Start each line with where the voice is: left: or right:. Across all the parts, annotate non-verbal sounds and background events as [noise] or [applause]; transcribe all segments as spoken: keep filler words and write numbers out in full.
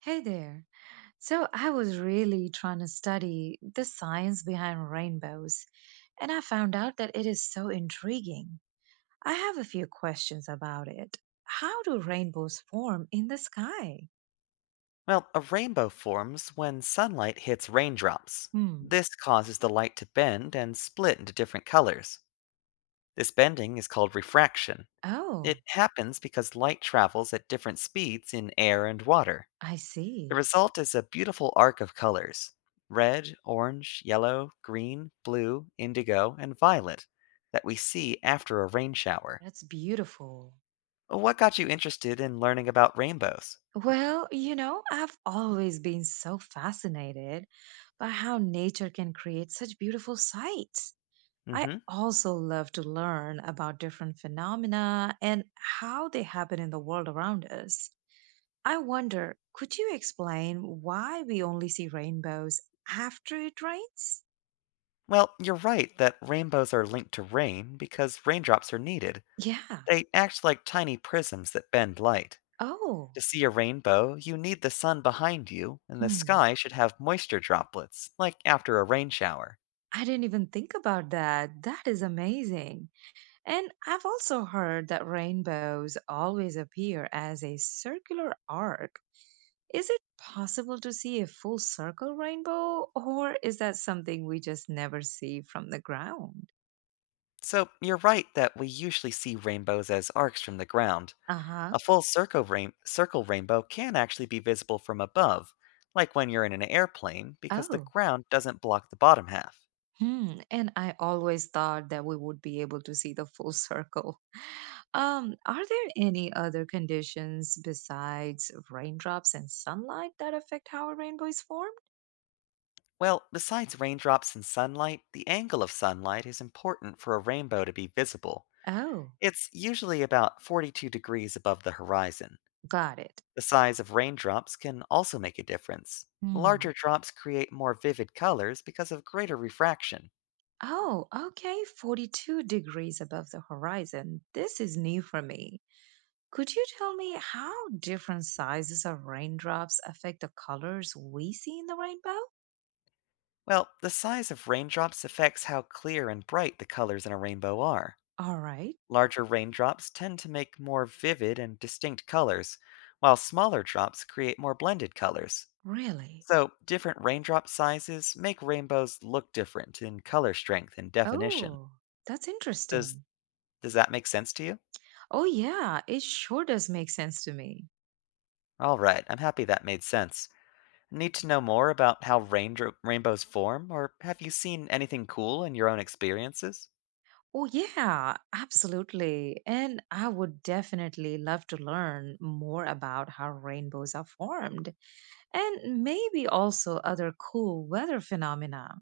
right: Hey there. So I was really trying to study the science behind rainbows, and I found out that it is so intriguing. I have a few questions about it. How do rainbows form in the sky?
left: Well, a rainbow forms when sunlight hits raindrops.
right: Hmm.
left: This causes the light to bend and split into different colors. This bending is called refraction.
right: Oh,
left: It happens because light travels at different speeds in air and water.
right: I
left: The
right: see.
left: result is a beautiful arc of colors, red, orange, yellow, green, blue, indigo, and violet, that we see after a rain shower.
right: That's beautiful.
left: What got you interested in learning about rainbows?
right: Well, you know, I've always been so fascinated by how nature can create such beautiful sights.
left: Mm
right: I
left: hmm.
right: also love to learn about different phenomena and how they happen in the world around us. I wonder, could you explain why we only see rainbows after it rains?
left: Well, you're right that rainbows are linked to rain because raindrops are needed.
right: Yeah.
left: They act like tiny prisms that bend light.
right: Oh,
left: To see a rainbow, you need the sun behind you, and the
right: hmm.
left: sky should have moisture droplets, like after a rain shower.
right: I didn't even think about that. That is amazing. And I've also heard that rainbows always appear as a circular arc. Is it possible to see a full circle rainbow, or is that something we just never see from the ground?
left: So you're right that we usually see rainbows as arcs from the ground.
right: Uh
left: A
right: huh.
left: full circle, rain- circle rainbow can actually be visible from above, like when you're in an airplane, because the
right: Oh.
left: ground doesn't block the bottom half.
right: Hmm. And I always thought that we would be able to see the full circle. [laughs] Um, are there any other conditions besides raindrops and sunlight that affect how a rainbow is formed?
left: Well, besides raindrops and sunlight, the angle of sunlight is important for a rainbow to be visible.
right: Oh,
left: It's usually about forty-two degrees above the horizon.
right: got it.
left: The size of raindrops can also make a difference. Larger
right: Hmm.
left: drops create more vivid colors because of greater refraction.
right: Oh, okay. forty-two degrees above the horizon. This is new for me. Could you tell me how different sizes of raindrops affect the colors we see in the rainbow?
left: Well, the size of raindrops affects how clear and bright the colors in a rainbow are.
right: All right.
left: Larger raindrops tend to make more vivid and distinct colors, while smaller drops create more blended colors.
right: Really?
left: So, different raindrop sizes make rainbows look different in color strength and definition.
right: Oh, that's
left: Does
right: interesting.
left: does that make sense to you?
right: Oh, yeah, it sure does make sense to me.
left: All right, I'm happy that made sense. Need to know more about how raindro- rainbows form, or have you seen anything cool in your own experiences?
right: Oh, yeah, absolutely. And I would definitely love to learn more about how rainbows are formed and maybe also other cool weather phenomena.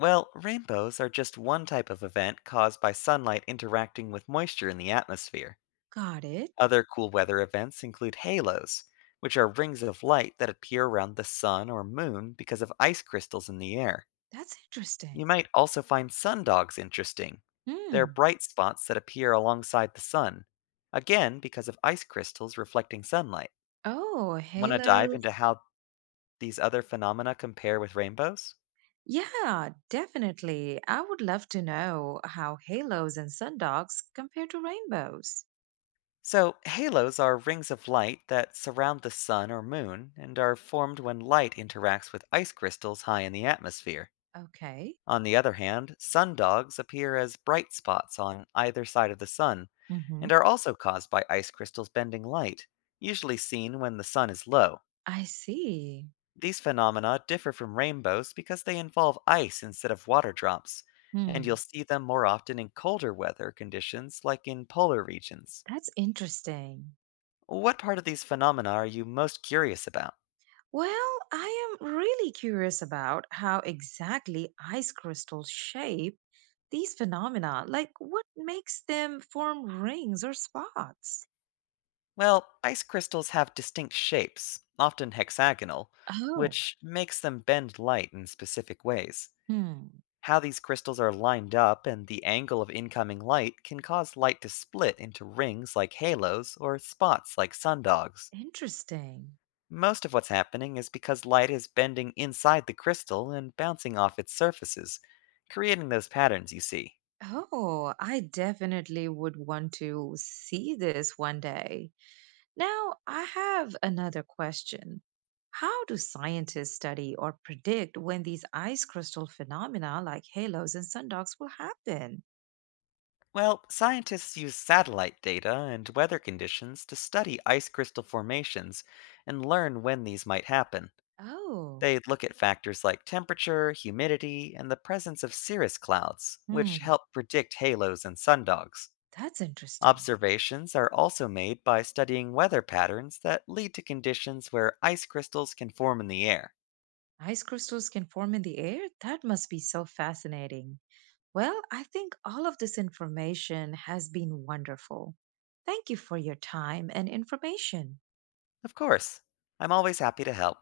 left: Well, rainbows are just one type of event caused by sunlight interacting with moisture in the atmosphere.
right: Got it.
left: Other cool weather events include halos, which are rings of light that appear around the sun or moon because of ice crystals in the air.
right: That's interesting.
left: You might also find sundogs interesting. They're
right: Hmm.
left: bright spots that appear alongside the sun, again because of ice crystals reflecting sunlight.
right: Oh,
left: Want to dive
right: halos.
left: into how these other phenomena compare with rainbows?
right: Yeah, definitely. I would love to know how halos and sundogs compare to rainbows.
left: So, halos are rings of light that surround the sun or moon and are formed when light interacts with ice crystals high in the atmosphere.
right: Okay.
left: On the other hand, sundogs appear as bright spots on either side of the sun and
right: Hmm.
left: are also caused by ice crystals bending light, usually seen when the sun is low.
right: I see.
left: These phenomena differ from rainbows because they involve ice instead of water drops, and you'll
right: Hmm.
left: see them more often in colder weather conditions like in polar regions.
right: That's interesting.
left: What part of these phenomena are you most curious about?
right: Well, I am really curious about how exactly ice crystals shape these phenomena. Like, what makes them form rings or spots?
left: Well, ice crystals have distinct shapes, often hexagonal,
right: Oh,
left: which makes them bend light in specific ways.
right: hmm.
left: How these crystals are lined up and the angle of incoming light can cause light to split into rings like halos or spots like sundogs.
right: Interesting.
left: Most of what's happening is because light is bending inside the crystal and bouncing off its surfaces, creating those patterns you see.
right: Oh, I definitely would want to see this one day. Now, I have another question. How do scientists study or predict when these ice crystal phenomena like halos and sundogs will happen?
left: Well, scientists use satellite data and weather conditions to study ice crystal formations and learn when these might happen.
right: Oh,
left: They look at factors like temperature, humidity, and the presence of cirrus clouds, which
right: hmm,
left: help predict halos and sundogs.
right: that's interesting.
left: Observations are also made by studying weather patterns that lead to conditions where ice crystals can form in the air.
right: Ice crystals can form in the air? That must be so fascinating. Well, I think all of this information has been wonderful. Thank you for your time and information.
left: Of course, I'm always happy to help.